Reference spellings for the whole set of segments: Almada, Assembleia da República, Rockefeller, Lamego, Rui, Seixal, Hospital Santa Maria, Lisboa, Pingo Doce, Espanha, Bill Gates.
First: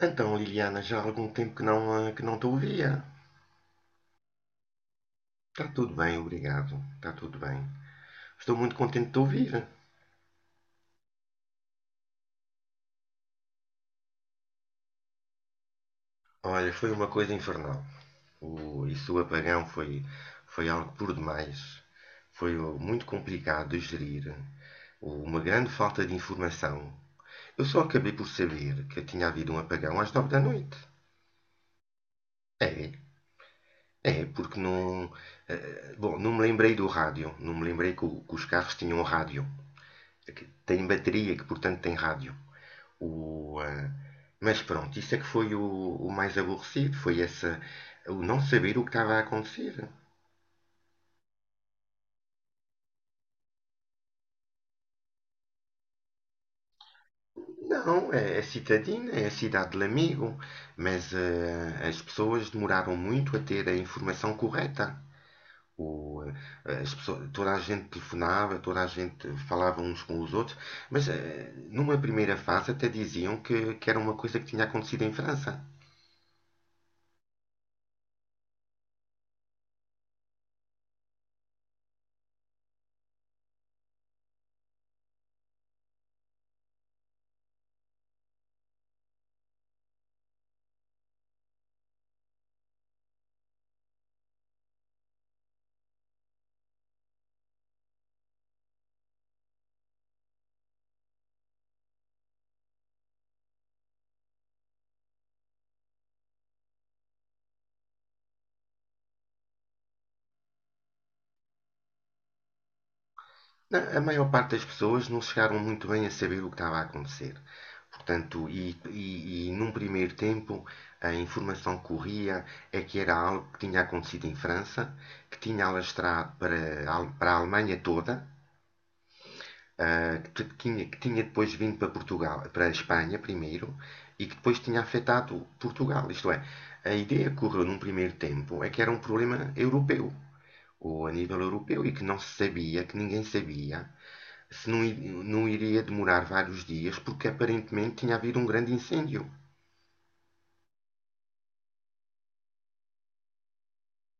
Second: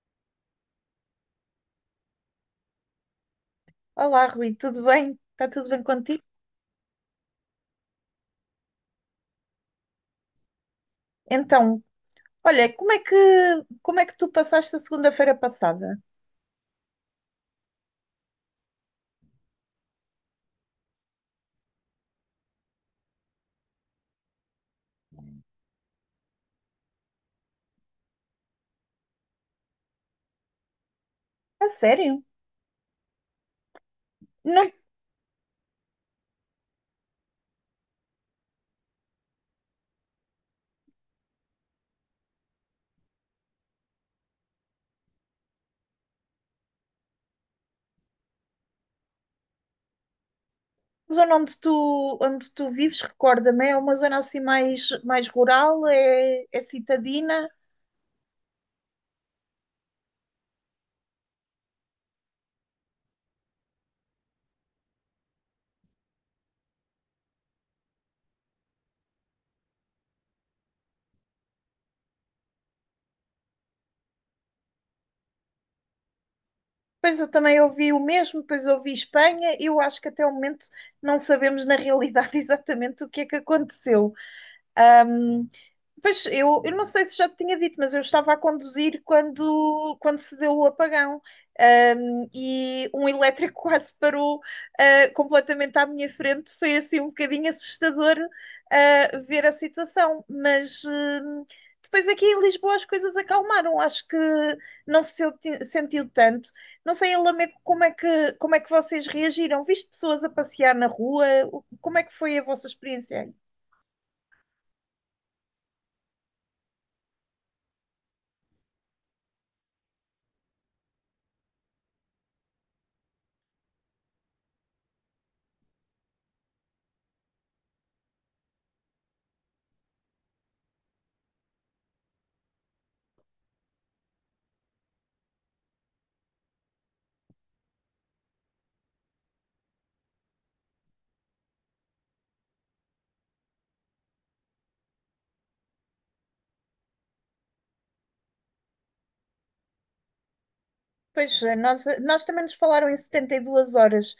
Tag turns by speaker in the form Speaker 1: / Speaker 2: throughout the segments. Speaker 1: Então, Liliana, já há algum tempo que que não te ouvia.
Speaker 2: Olá, Rui, tudo bem? Está
Speaker 1: Está
Speaker 2: tudo bem
Speaker 1: tudo bem,
Speaker 2: contigo?
Speaker 1: obrigado. Está tudo bem. Estou muito contente de te ouvir.
Speaker 2: Então, olha, como é que tu passaste a segunda-feira passada?
Speaker 1: Olha, foi uma coisa infernal. O apagão foi algo por demais. Foi muito complicado de gerir. Oh, uma grande falta de informação. Eu só acabei por saber que tinha havido um apagão às nove da noite.
Speaker 2: A sério?
Speaker 1: É, Porque
Speaker 2: Não,
Speaker 1: não. Bom, não me lembrei do rádio. Não me lembrei que os carros tinham rádio. É que tem bateria, que portanto tem rádio. O, ah, mas pronto, isso é que foi o mais aborrecido, foi o não saber o que estava a acontecer.
Speaker 2: a zona onde tu vives, recorda-me, é uma zona assim mais, rural, é citadina.
Speaker 1: Não, é, é citadina, é a cidade do amigo, mas as pessoas demoraram muito a ter a informação correta. O, As pessoas, toda a gente telefonava, toda a gente falava uns com os outros, mas numa primeira fase até diziam que era uma coisa que tinha acontecido em França.
Speaker 2: Pois eu também ouvi o mesmo, depois ouvi Espanha. Eu acho que até o momento não sabemos na realidade exatamente o que é que aconteceu. Ahm, Pois eu, não sei se já te tinha dito, mas eu estava a conduzir quando se deu o apagão. E um elétrico quase parou, completamente à minha frente. Foi assim um bocadinho assustador, ver a situação, mas. Depois aqui em Lisboa as coisas acalmaram, acho que não se sentiu tanto. Não sei, em Lamego, como é que vocês reagiram? Viste pessoas a passear na rua? Como é que foi a vossa experiência?
Speaker 1: A maior parte das pessoas não chegaram muito bem a saber o que estava a acontecer. Portanto, e num primeiro tempo, a informação que corria é que era algo que tinha acontecido em França, que tinha alastrado para a Alemanha toda, ah, que, tinha, que tinha depois vindo para Portugal, para a Espanha primeiro, e que depois tinha afetado Portugal. Isto é, a ideia que correu num primeiro tempo é que era um problema europeu, ou a nível europeu, e que não se sabia, que ninguém sabia se não, não iria demorar vários dias, porque aparentemente tinha havido um grande incêndio.
Speaker 2: Pois, nós, nós também nos falaram em 72 horas.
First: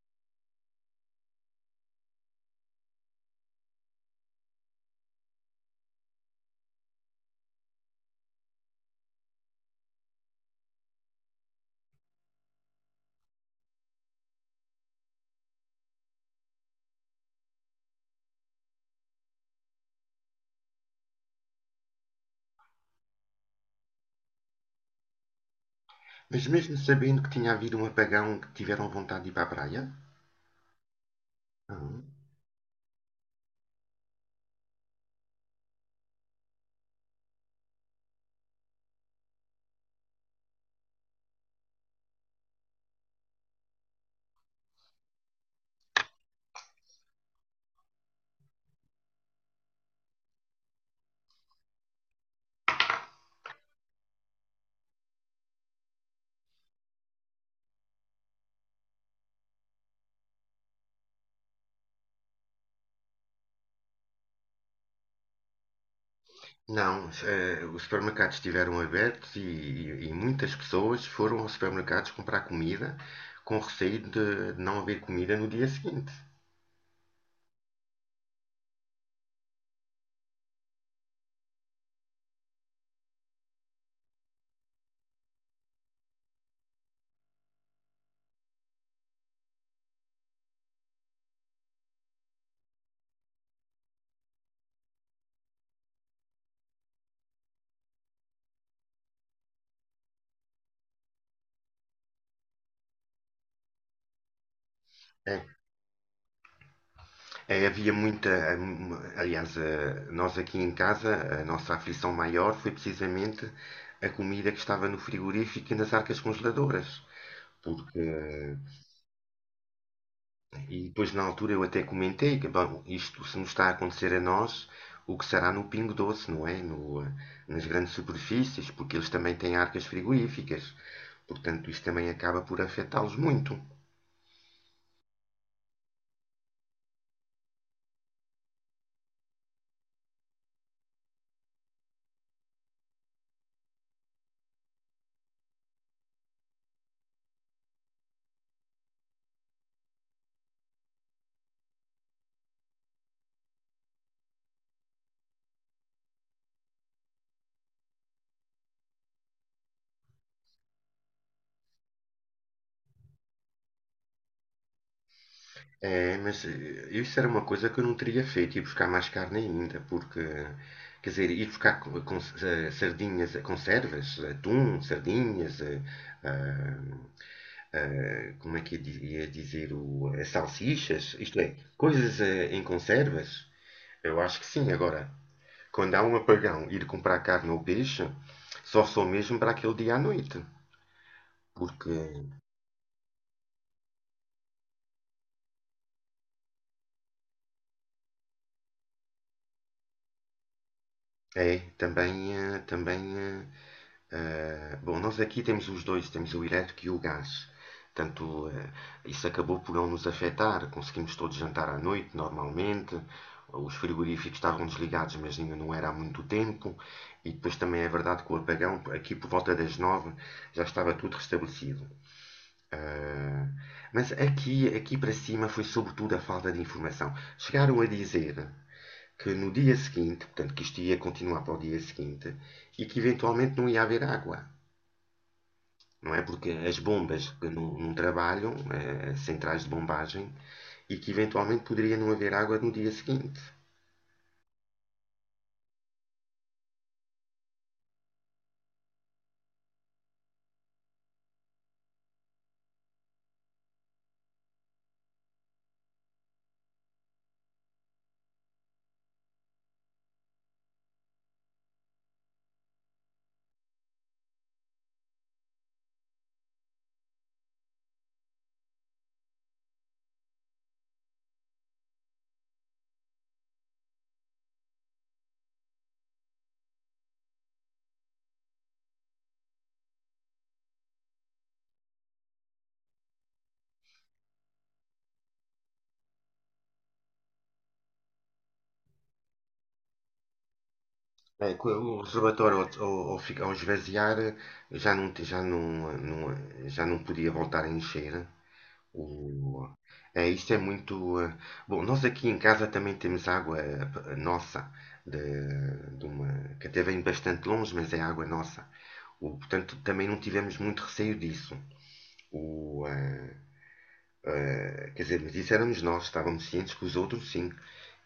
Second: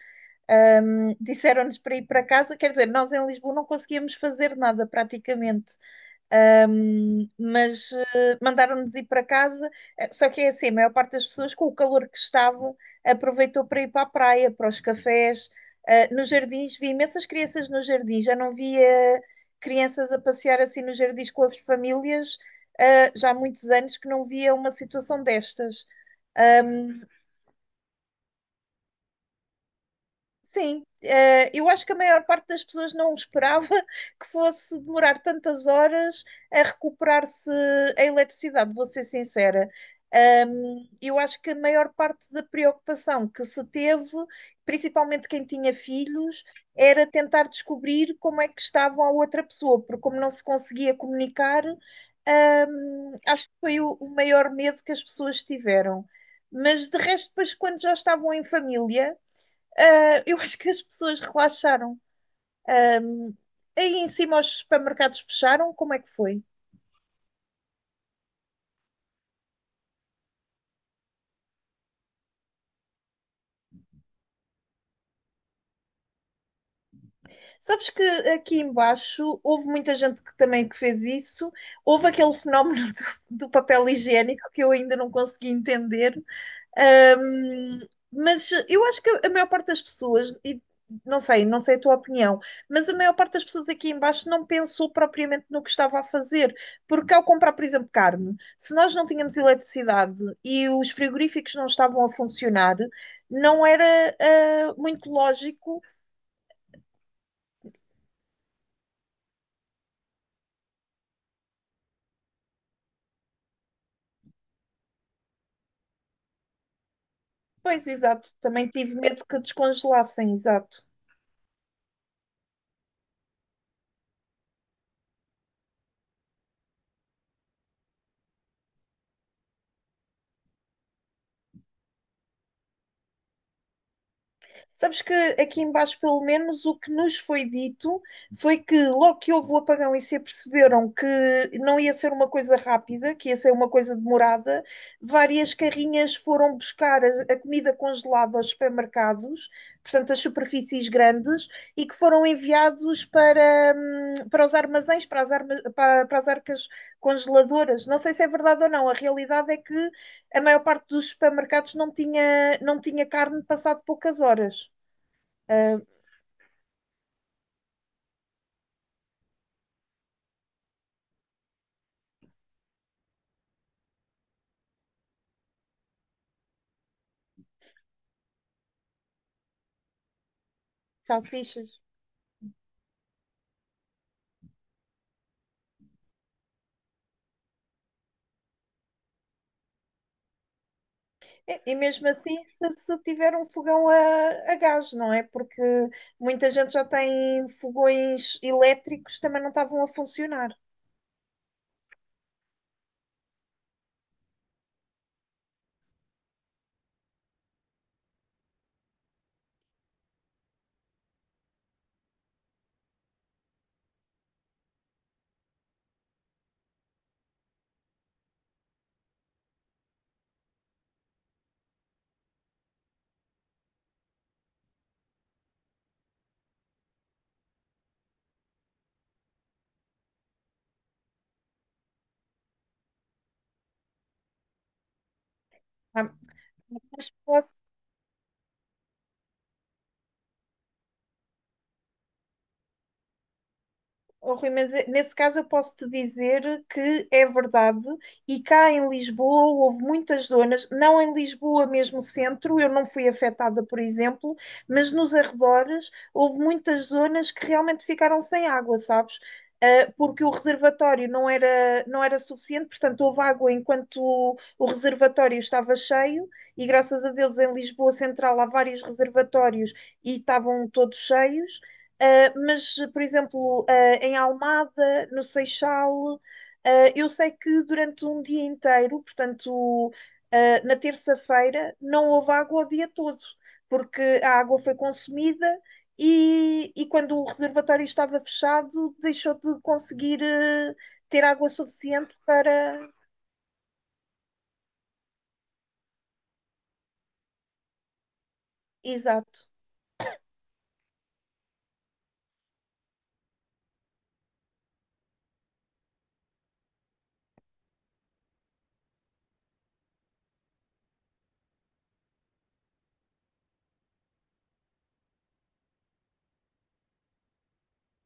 Speaker 2: Disseram-nos para ir para casa, quer dizer, nós em Lisboa não conseguíamos fazer nada praticamente. Mas mandaram-nos ir para casa. Só que é assim, a maior parte das pessoas, com o calor que estava, aproveitou para ir para a praia, para os cafés, nos jardins. Vi imensas crianças nos jardins, já não via crianças a passear assim nos jardins com as famílias. Já há muitos anos que não via uma situação destas.
Speaker 1: Mas mesmo sabendo que tinha havido um apagão, que tiveram vontade de ir para a praia?
Speaker 2: Sim, eu acho que a
Speaker 1: Uhum.
Speaker 2: maior parte das pessoas não esperava que fosse demorar tantas horas a recuperar-se a eletricidade, vou ser sincera. Eu acho que a maior parte da preocupação que se teve, principalmente quem tinha filhos, era tentar descobrir como é que estava a outra pessoa, porque como não se conseguia comunicar, acho que foi o maior medo que as pessoas tiveram. Mas de resto, depois, quando já estavam em família, eu acho que as pessoas relaxaram. Ah, Aí em cima os supermercados fecharam, como é que foi?
Speaker 1: Não, os supermercados estiveram abertos e, e muitas pessoas foram aos supermercados comprar comida com receio de não haver comida no dia seguinte.
Speaker 2: Sabes que aqui embaixo houve muita gente que também que fez isso. Houve aquele fenómeno do papel higiênico que eu ainda não consegui entender. Ahm, mas eu acho que a maior parte das pessoas, e não sei a tua opinião, mas a maior parte das pessoas aqui embaixo não pensou propriamente no que estava a fazer, porque ao comprar, por exemplo, carne, se nós não tínhamos eletricidade e os frigoríficos não estavam a funcionar, não era muito
Speaker 1: É,
Speaker 2: lógico.
Speaker 1: Havia muita. Aliás, nós aqui em casa, a nossa aflição maior foi precisamente a comida que estava no frigorífico e nas arcas congeladoras.
Speaker 2: Pois,
Speaker 1: Porque,
Speaker 2: exato. Também tive medo que descongelassem,
Speaker 1: e
Speaker 2: exato.
Speaker 1: depois na altura eu até comentei bom, isto se nos está a acontecer a nós, o que será no Pingo Doce, não é? No, eh, Nas grandes superfícies, porque eles também têm arcas frigoríficas. Portanto, isto também acaba por afetá-los muito.
Speaker 2: Sabes que aqui embaixo, pelo menos, o que nos foi dito foi que logo que houve o apagão e se aperceberam que não ia ser uma coisa rápida, que ia ser uma coisa demorada, várias carrinhas foram buscar a comida congelada aos supermercados, portanto, as superfícies grandes, e que foram enviados para, para os armazéns, para as arcas congeladoras. Não sei se é verdade ou não, a realidade é que a maior parte dos supermercados não tinha carne passado poucas horas.
Speaker 1: É, mas isso era uma coisa que eu não teria feito, ir buscar mais carne ainda, porque, quer dizer, ir buscar sardinhas, conservas, atum, sardinhas, ah, como é que ia dizer, salsichas, isto é,
Speaker 2: Salsichas.
Speaker 1: coisas em conservas? Eu acho que sim. Agora, quando há um apagão, ir comprar carne ou peixe, só sou mesmo para aquele dia à noite.
Speaker 2: E
Speaker 1: Porque
Speaker 2: mesmo assim, se tiver um fogão a gás, não é? Porque muita gente já tem fogões elétricos, também não estavam a funcionar.
Speaker 1: é, também, bom, nós aqui temos os dois, temos o elétrico e o gás. Portanto, isso acabou por não nos afetar. Conseguimos todos jantar à noite, normalmente. Os frigoríficos estavam desligados, mas ainda não era há muito tempo. E depois também é verdade que o apagão, aqui por volta das nove, já estava tudo restabelecido. Eh, mas aqui para cima foi sobretudo a falta de informação. Chegaram a dizer que no dia seguinte, portanto, que isto ia continuar para o dia seguinte, e que eventualmente não ia haver água,
Speaker 2: Há
Speaker 1: não é? Porque as
Speaker 2: muitas
Speaker 1: bombas
Speaker 2: pessoas.
Speaker 1: que não trabalham, as centrais de bombagem, e que eventualmente poderia não haver água no dia seguinte.
Speaker 2: Oh, Rui, mas nesse caso eu posso te dizer que é verdade, e cá em Lisboa houve muitas zonas, não em Lisboa mesmo centro, eu não fui afetada, por exemplo, mas nos arredores houve muitas zonas que realmente ficaram sem água, sabes? Porque o reservatório não era suficiente, portanto houve água enquanto o reservatório estava cheio, e graças a Deus em Lisboa Central há vários reservatórios e estavam todos cheios. Mas por exemplo, em Almada, no Seixal, eu sei que durante um dia inteiro, portanto, uh, na terça-feira, não houve água o dia todo, porque a água foi consumida e quando o reservatório estava fechado, deixou de conseguir ter água
Speaker 1: O
Speaker 2: suficiente
Speaker 1: reservatório,
Speaker 2: para.
Speaker 1: ao esvaziar, já não podia voltar a encher.
Speaker 2: Exato.
Speaker 1: O, é isto é muito. Bom, nós aqui em casa também temos água nossa, de, de uma, que até vem bastante longe, mas é água nossa. O, portanto, também não tivemos muito receio disso. O, eh, Quer dizer, mas isso éramos nós, estávamos cientes que os outros sim.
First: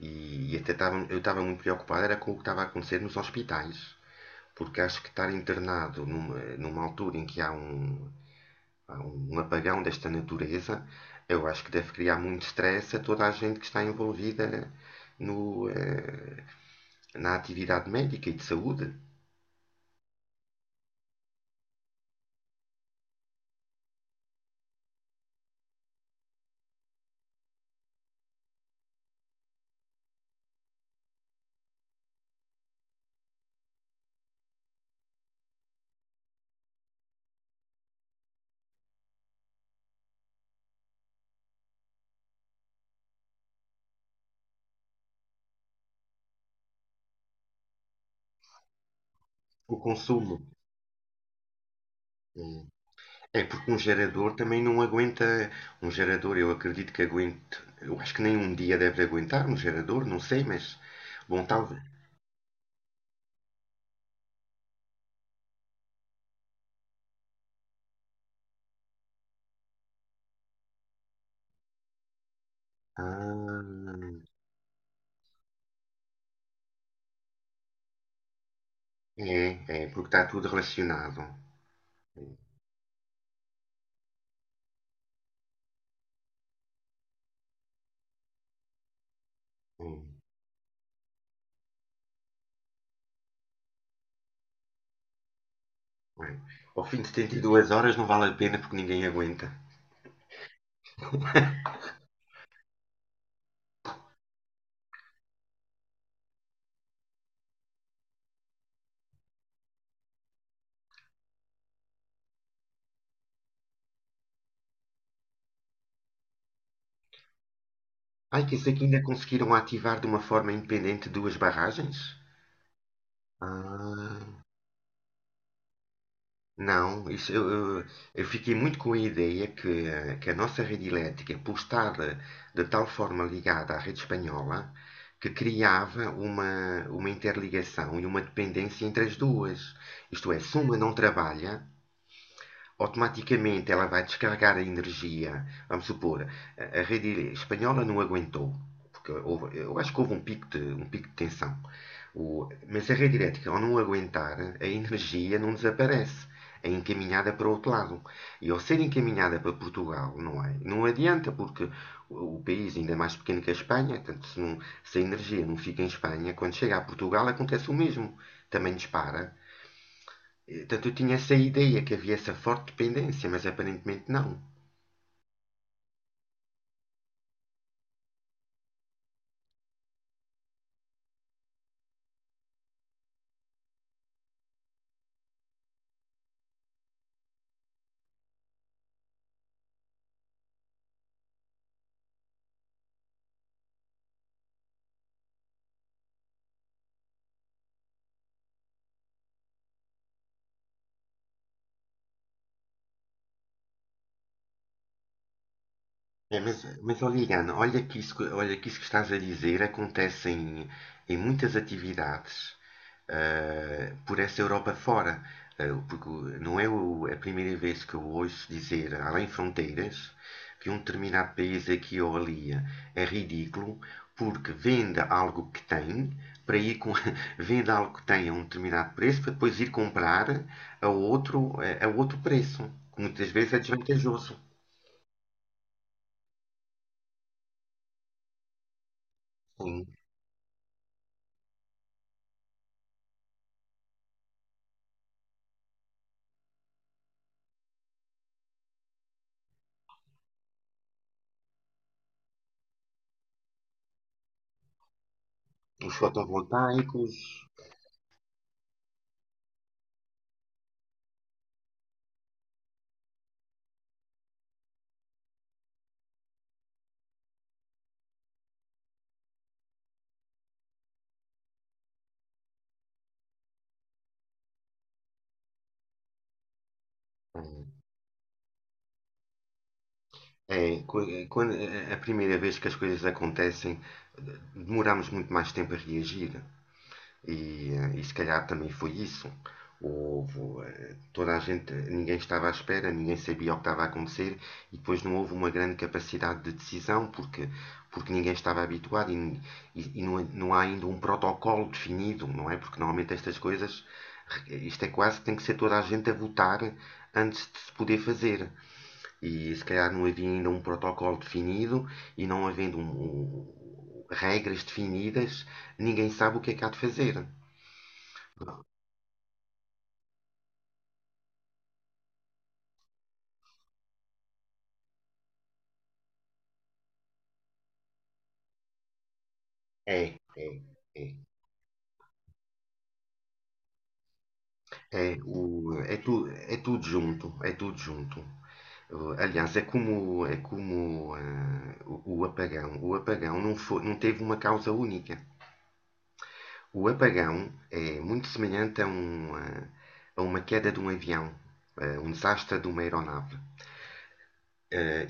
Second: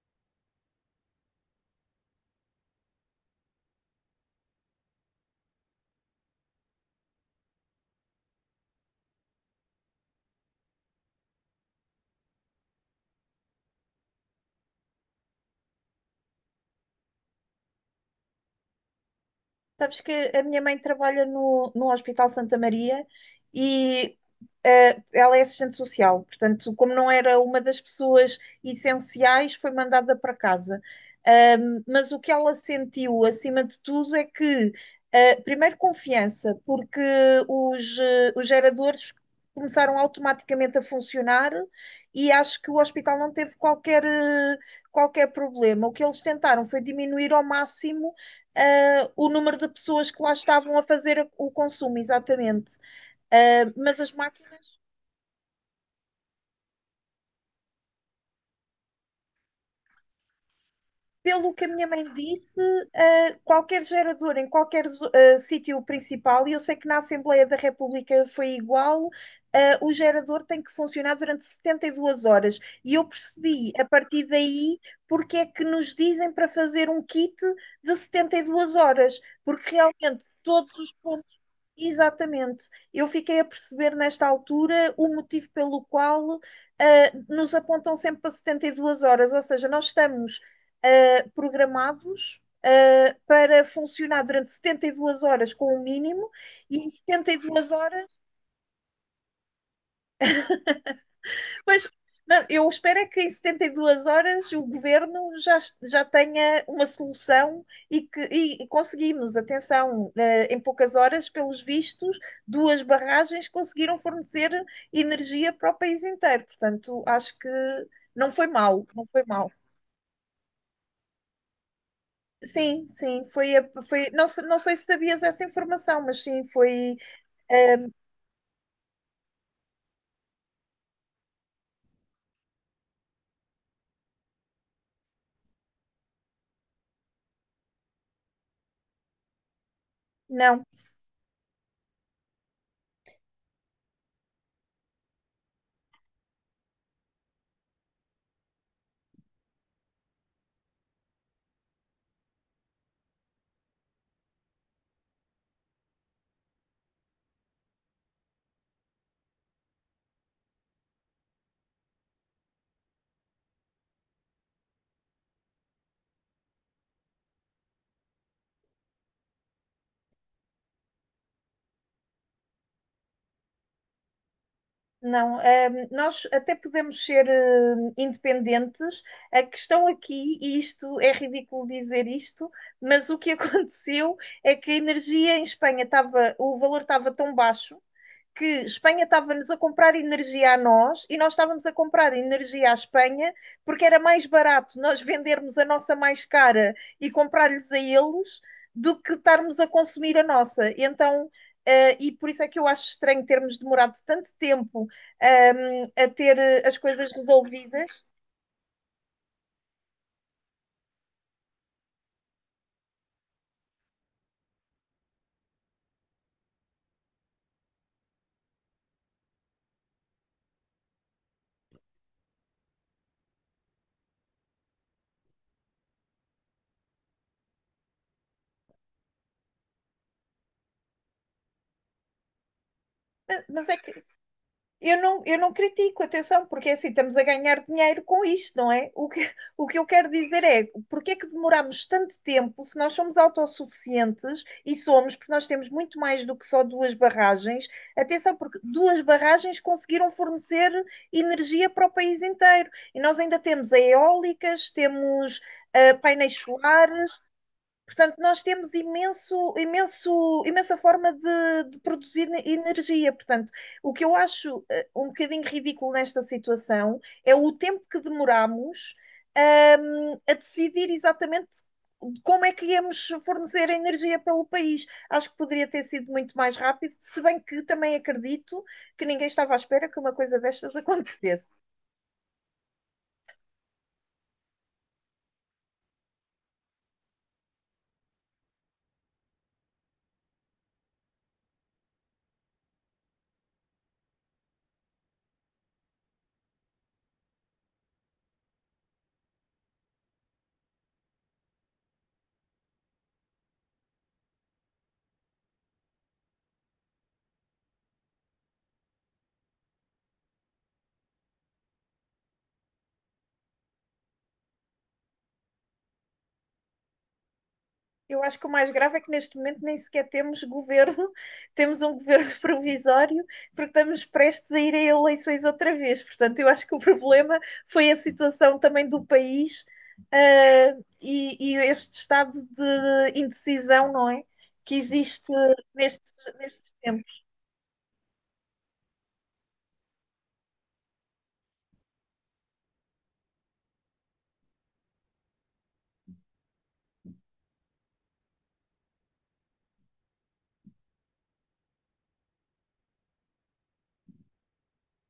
Speaker 1: E até eu estava muito preocupado era com o que estava a acontecer nos hospitais, porque acho que estar internado numa altura em que há há um apagão desta natureza, eu acho que deve criar muito stress a toda a gente que está envolvida no, eh, na atividade médica e de saúde.
Speaker 2: Sabes que a minha mãe trabalha no Hospital Santa Maria e, ela é assistente social, portanto, como não era uma das pessoas essenciais, foi mandada para casa. Mas o que ela sentiu, acima de tudo, é que, primeiro, confiança, porque os, os geradores começaram automaticamente a funcionar e acho que o hospital não teve qualquer problema. O que eles tentaram foi diminuir ao máximo, o número de
Speaker 1: O
Speaker 2: pessoas que lá
Speaker 1: consumo
Speaker 2: estavam a fazer o consumo,
Speaker 1: eh,
Speaker 2: exatamente.
Speaker 1: é porque
Speaker 2: Ah,
Speaker 1: um
Speaker 2: mas as
Speaker 1: gerador também
Speaker 2: máquinas,
Speaker 1: não aguenta. Um gerador, eu acredito que aguente. Eu acho que nem um dia deve aguentar um gerador, não sei, mas. Bom,
Speaker 2: pelo que a
Speaker 1: talvez.
Speaker 2: minha mãe disse, qualquer gerador em qualquer sítio principal, e eu sei que na Assembleia da República foi igual, o gerador tem que funcionar durante 72 horas. E eu percebi a
Speaker 1: Ah,
Speaker 2: partir daí porque é que nos dizem para fazer um kit de 72 horas,
Speaker 1: É,
Speaker 2: porque
Speaker 1: é, porque está
Speaker 2: realmente
Speaker 1: tudo
Speaker 2: todos os
Speaker 1: relacionado.
Speaker 2: pontos.
Speaker 1: Hum,
Speaker 2: Exatamente. Eu fiquei a perceber nesta altura o motivo pelo qual, nos apontam sempre para 72 horas, ou seja, nós
Speaker 1: hum.
Speaker 2: estamos programados, para funcionar durante 72 horas com o mínimo e
Speaker 1: Ao
Speaker 2: em
Speaker 1: fim de
Speaker 2: setenta e
Speaker 1: 72
Speaker 2: duas
Speaker 1: horas não
Speaker 2: horas.
Speaker 1: vale a pena porque ninguém aguenta.
Speaker 2: Pois, não, eu espero é que em 72 horas o governo já tenha uma solução e que e conseguimos, atenção, em poucas horas, pelos vistos, duas barragens conseguiram fornecer energia para o país inteiro. Portanto, acho que não
Speaker 1: Ai,
Speaker 2: foi
Speaker 1: que isso aqui
Speaker 2: mal,
Speaker 1: ainda
Speaker 2: não foi mal.
Speaker 1: conseguiram ativar de uma forma independente duas barragens?
Speaker 2: Sim, sim, foi não,
Speaker 1: Ah.
Speaker 2: não sei se sabias essa informação, mas sim, foi.
Speaker 1: Não, isso,
Speaker 2: ah,
Speaker 1: eu- Eu fiquei muito com a ideia que a nossa rede elétrica, por estar de tal forma ligada à rede espanhola, que criava uma interligação e uma dependência entre as duas. Isto é, se
Speaker 2: não,
Speaker 1: uma não trabalha, automaticamente ela vai descarregar a energia. Vamos supor, a rede espanhola não aguentou, porque eu acho que houve um pico de tensão. O- mas a rede elétrica, ao não aguentar, a energia não desaparece. É encaminhada para o outro lado. E ao ser encaminhada para Portugal, não é? Não adianta, porque o país ainda é mais pequeno que a Espanha, portanto, se a energia não fica em Espanha, quando chega a Portugal acontece o mesmo. Também dispara. Portanto, eu tinha essa ideia que havia essa forte dependência, mas aparentemente não.
Speaker 2: não, nós até podemos ser, independentes. A questão aqui, e isto é ridículo dizer isto, mas o que aconteceu é que a energia em Espanha estava, o valor estava tão baixo que Espanha estava-nos a comprar energia a nós e nós estávamos a comprar energia à Espanha porque era mais barato nós vendermos a nossa mais cara e comprar-lhes a eles do que estarmos a consumir a nossa. Então, e por isso é que eu acho estranho termos demorado tanto tempo, a ter,
Speaker 1: É,
Speaker 2: as
Speaker 1: mas
Speaker 2: coisas
Speaker 1: olha, Irana, olha
Speaker 2: resolvidas,
Speaker 1: olha que isso que estás a dizer acontece em muitas atividades por essa Europa fora. Porque não é o- é a primeira vez que eu ouço dizer, além fronteiras, que um determinado país aqui ou ali é ridículo porque vende algo que tem para ir com, vende algo que tem a um determinado preço para depois ir comprar a outro, a outro preço, que muitas
Speaker 2: mas,
Speaker 1: vezes é
Speaker 2: mas é que
Speaker 1: desvantajoso.
Speaker 2: eu não critico, atenção, porque é assim, estamos a ganhar dinheiro com isto, não é? O que eu quero dizer é, porque é que demoramos tanto tempo se nós somos autossuficientes? E somos, porque nós temos muito mais do que só duas barragens. Atenção, porque duas barragens conseguiram fornecer energia para o país inteiro. E nós ainda temos eólicas, temos,
Speaker 1: Os
Speaker 2: painéis solares.
Speaker 1: fotovoltaicos.
Speaker 2: Portanto, nós temos imenso, imenso, imensa forma de produzir energia. Portanto, o que eu acho, um bocadinho ridículo nesta situação é o tempo que demoramos, a decidir exatamente como é que íamos fornecer energia pelo país. Acho que poderia ter sido muito mais rápido, se bem que também acredito que ninguém estava à espera que uma coisa destas acontecesse.
Speaker 1: É, é a primeira vez que as coisas acontecem, demoramos muito mais tempo a reagir. E, e se calhar também foi isso. Houve, Toda a gente, ninguém estava à espera, ninguém sabia o que estava a acontecer e depois não houve uma grande capacidade de decisão porque ninguém estava habituado e não há ainda um protocolo definido, não é? Porque normalmente estas coisas, isto é quase que tem que ser toda a gente a votar antes de se poder fazer. E se calhar não havia ainda um protocolo definido e não havendo regras definidas, ninguém sabe o que é que há de fazer.
Speaker 2: Eu acho que o mais grave é que neste momento nem sequer temos governo, temos um governo provisório, porque estamos prestes a ir a eleições outra vez. Portanto, eu acho que o problema foi a situação também do país,
Speaker 1: É, é, É.
Speaker 2: e este estado de indecisão, não é? Que existe nestes,
Speaker 1: É
Speaker 2: nestes
Speaker 1: tudo junto,
Speaker 2: tempos.
Speaker 1: é tudo junto. Aliás, é como o apagão. O apagão não foi, não teve uma causa única. O apagão é muito semelhante a uma queda de um avião, a um desastre de uma aeronave.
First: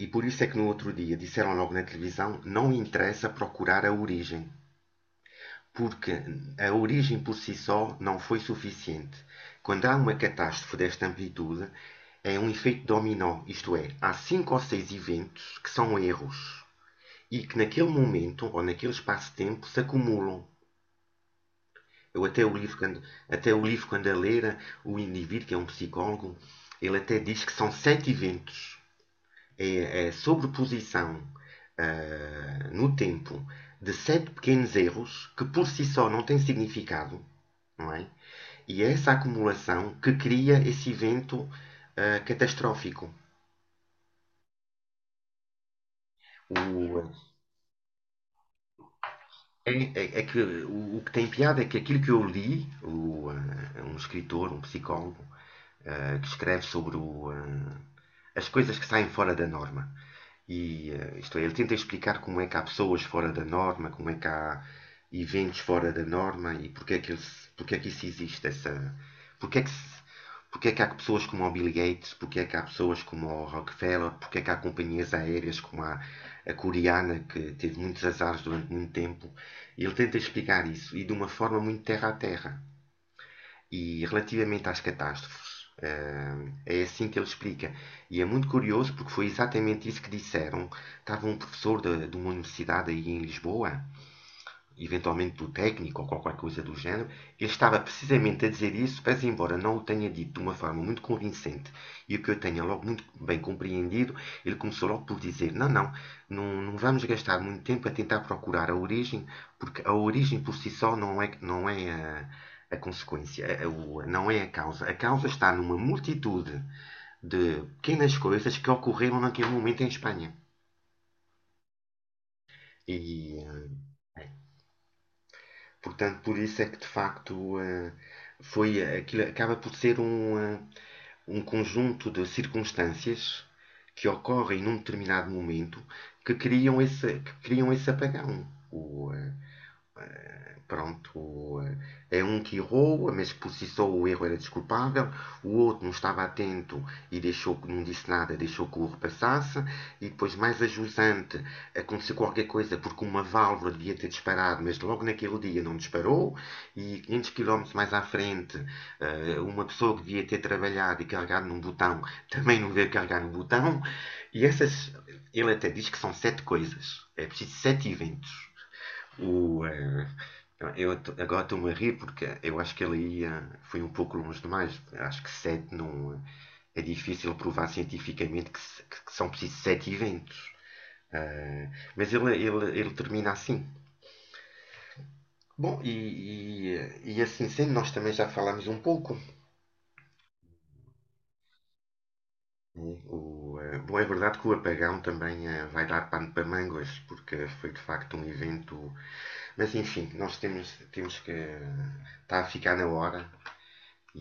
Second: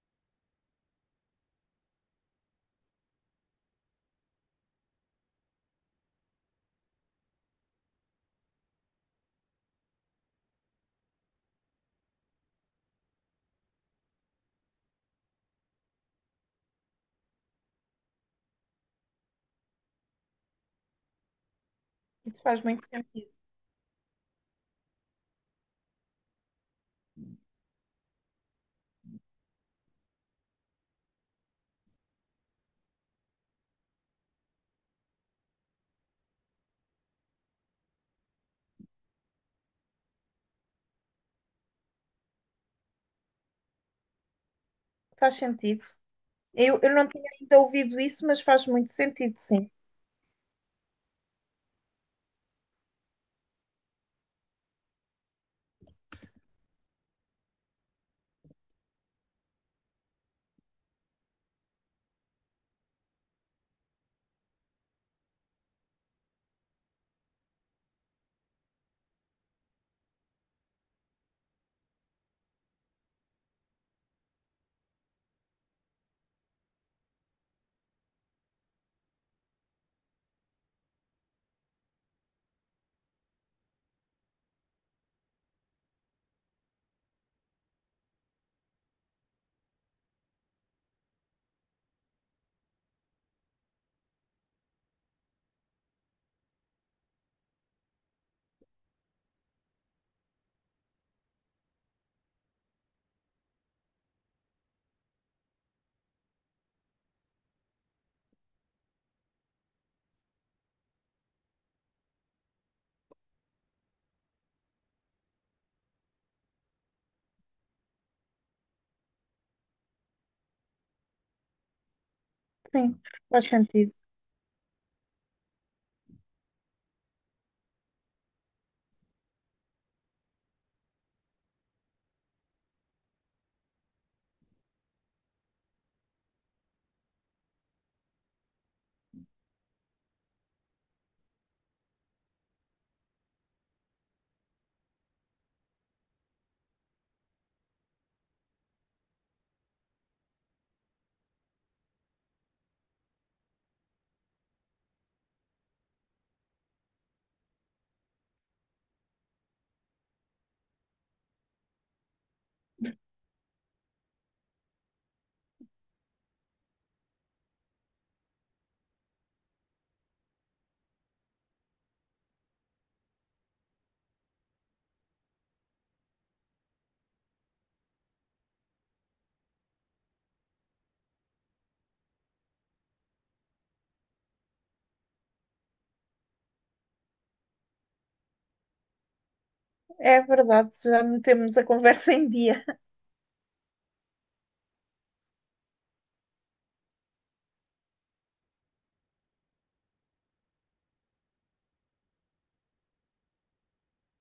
Speaker 1: E por isso é que no outro dia disseram logo na televisão: não interessa procurar a origem, porque a origem por si só não foi suficiente. Quando há uma catástrofe desta amplitude, é um efeito dominó, isto é, há cinco ou seis eventos que são erros e que naquele momento ou naquele espaço-tempo se acumulam. Eu
Speaker 2: Isso
Speaker 1: até o
Speaker 2: faz
Speaker 1: livro
Speaker 2: muito
Speaker 1: quando,
Speaker 2: sentido.
Speaker 1: Até o livro quando a ler, o indivíduo que é um psicólogo, ele até diz que são sete eventos, é a sobreposição no tempo de sete pequenos erros que por si só não têm significado, não é? E é essa acumulação que cria esse evento catastrófico.
Speaker 2: Faz sentido. Eu não
Speaker 1: O,
Speaker 2: tinha ainda ouvido isso, mas faz muito sentido, sim.
Speaker 1: É que o que tem piada é que aquilo que eu li, um escritor, um psicólogo, que escreve sobre as coisas que saem fora da norma. Isto é, ele tenta explicar como é que há pessoas fora da norma, como é que há eventos fora da norma e porque é porque é que isso existe, porque é que porque é que há pessoas como o Bill Gates, porque é que há pessoas como o Rockefeller, porque é que há companhias aéreas como a coreana que teve muitos azares durante muito tempo. E ele tenta explicar isso e de uma forma muito terra a terra. E relativamente às catástrofes, é assim que ele explica. E é muito curioso porque foi exatamente isso que disseram. Estava um professor de uma universidade aí em Lisboa, eventualmente do técnico ou qualquer coisa do género, ele estava precisamente a dizer isso, mas embora não o tenha dito de uma forma muito convincente e o que eu tenha logo muito bem compreendido, ele começou logo por dizer: não vamos gastar muito tempo a tentar procurar a origem, porque a origem por si só não é a consequência, não é a causa. A causa está numa multitude de pequenas coisas que ocorreram naquele momento em Espanha.
Speaker 2: Sim,
Speaker 1: E
Speaker 2: faz
Speaker 1: eh,
Speaker 2: sentido.
Speaker 1: Portanto, por isso é que de facto aquilo acaba por ser um conjunto de circunstâncias que ocorrem num determinado momento que criam que criam esse apagão. O, eh, Pronto, é um que errou, mas processou o erro, era desculpável. O outro não estava atento e deixou, não disse nada, deixou que o erro passasse. E depois, mais a, aconteceu qualquer coisa porque uma válvula devia ter disparado, mas logo naquele dia não disparou. E 500 km mais à frente, uma pessoa que devia ter trabalhado e carregado num botão também não veio carregar no botão. E essas, Ele até diz que são sete coisas. É preciso sete eventos. O, eh, eu t- Agora estou-me a rir porque eu acho que foi um pouco longe demais. Acho que sete não. É difícil provar cientificamente que, se- que são precisos sete eventos. Ah, Ele termina assim. Bom, e, e assim sendo, nós também já falámos um pouco.
Speaker 2: É verdade, já metemos a conversa em dia.
Speaker 1: Né? Bom, é verdade que o apagão também vai dar pano para mangas, porque foi de facto um evento. Mas enfim, temos que. Está a ficar na hora.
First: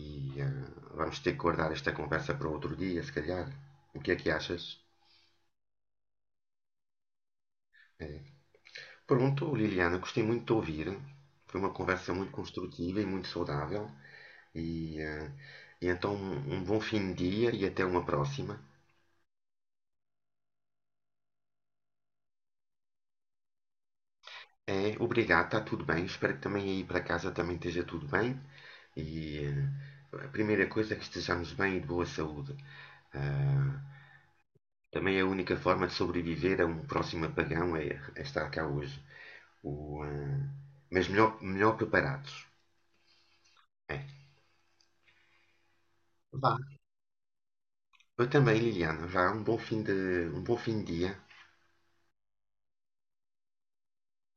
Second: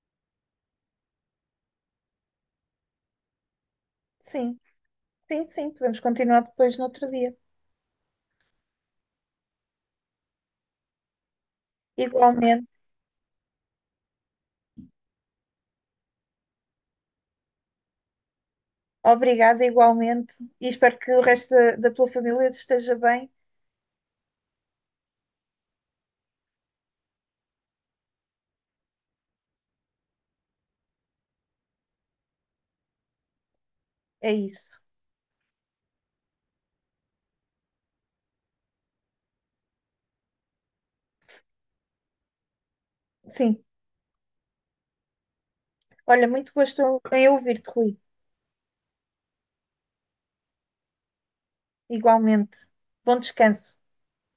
Speaker 1: E vamos ter que guardar esta conversa para outro dia, se calhar. O que é que
Speaker 2: Sim.
Speaker 1: achas?
Speaker 2: Sim, sim, podemos continuar depois no outro dia.
Speaker 1: É. Pronto, Liliana, gostei muito de ouvir. Foi uma conversa muito
Speaker 2: Igualmente,
Speaker 1: construtiva e muito saudável. E, ah, e então, um um bom fim de dia e até uma próxima.
Speaker 2: obrigada, igualmente, e espero que o resto da tua família esteja bem.
Speaker 1: É, obrigado, está tudo bem. Espero que também aí para casa também esteja tudo bem. E a primeira coisa é que estejamos bem e de boa saúde. Ah,
Speaker 2: É isso.
Speaker 1: Também a única forma de sobreviver a um próximo apagão é estar cá hoje. O, eh, mas melhor, melhor preparados.
Speaker 2: Sim.
Speaker 1: É.
Speaker 2: Olha, muito
Speaker 1: Vá.
Speaker 2: gosto em ouvir-te, Rui.
Speaker 1: Eu também, Liliana, já um bom um bom fim de dia.
Speaker 2: Igualmente. Bom descanso.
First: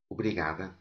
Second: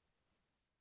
Speaker 1: Obrigada.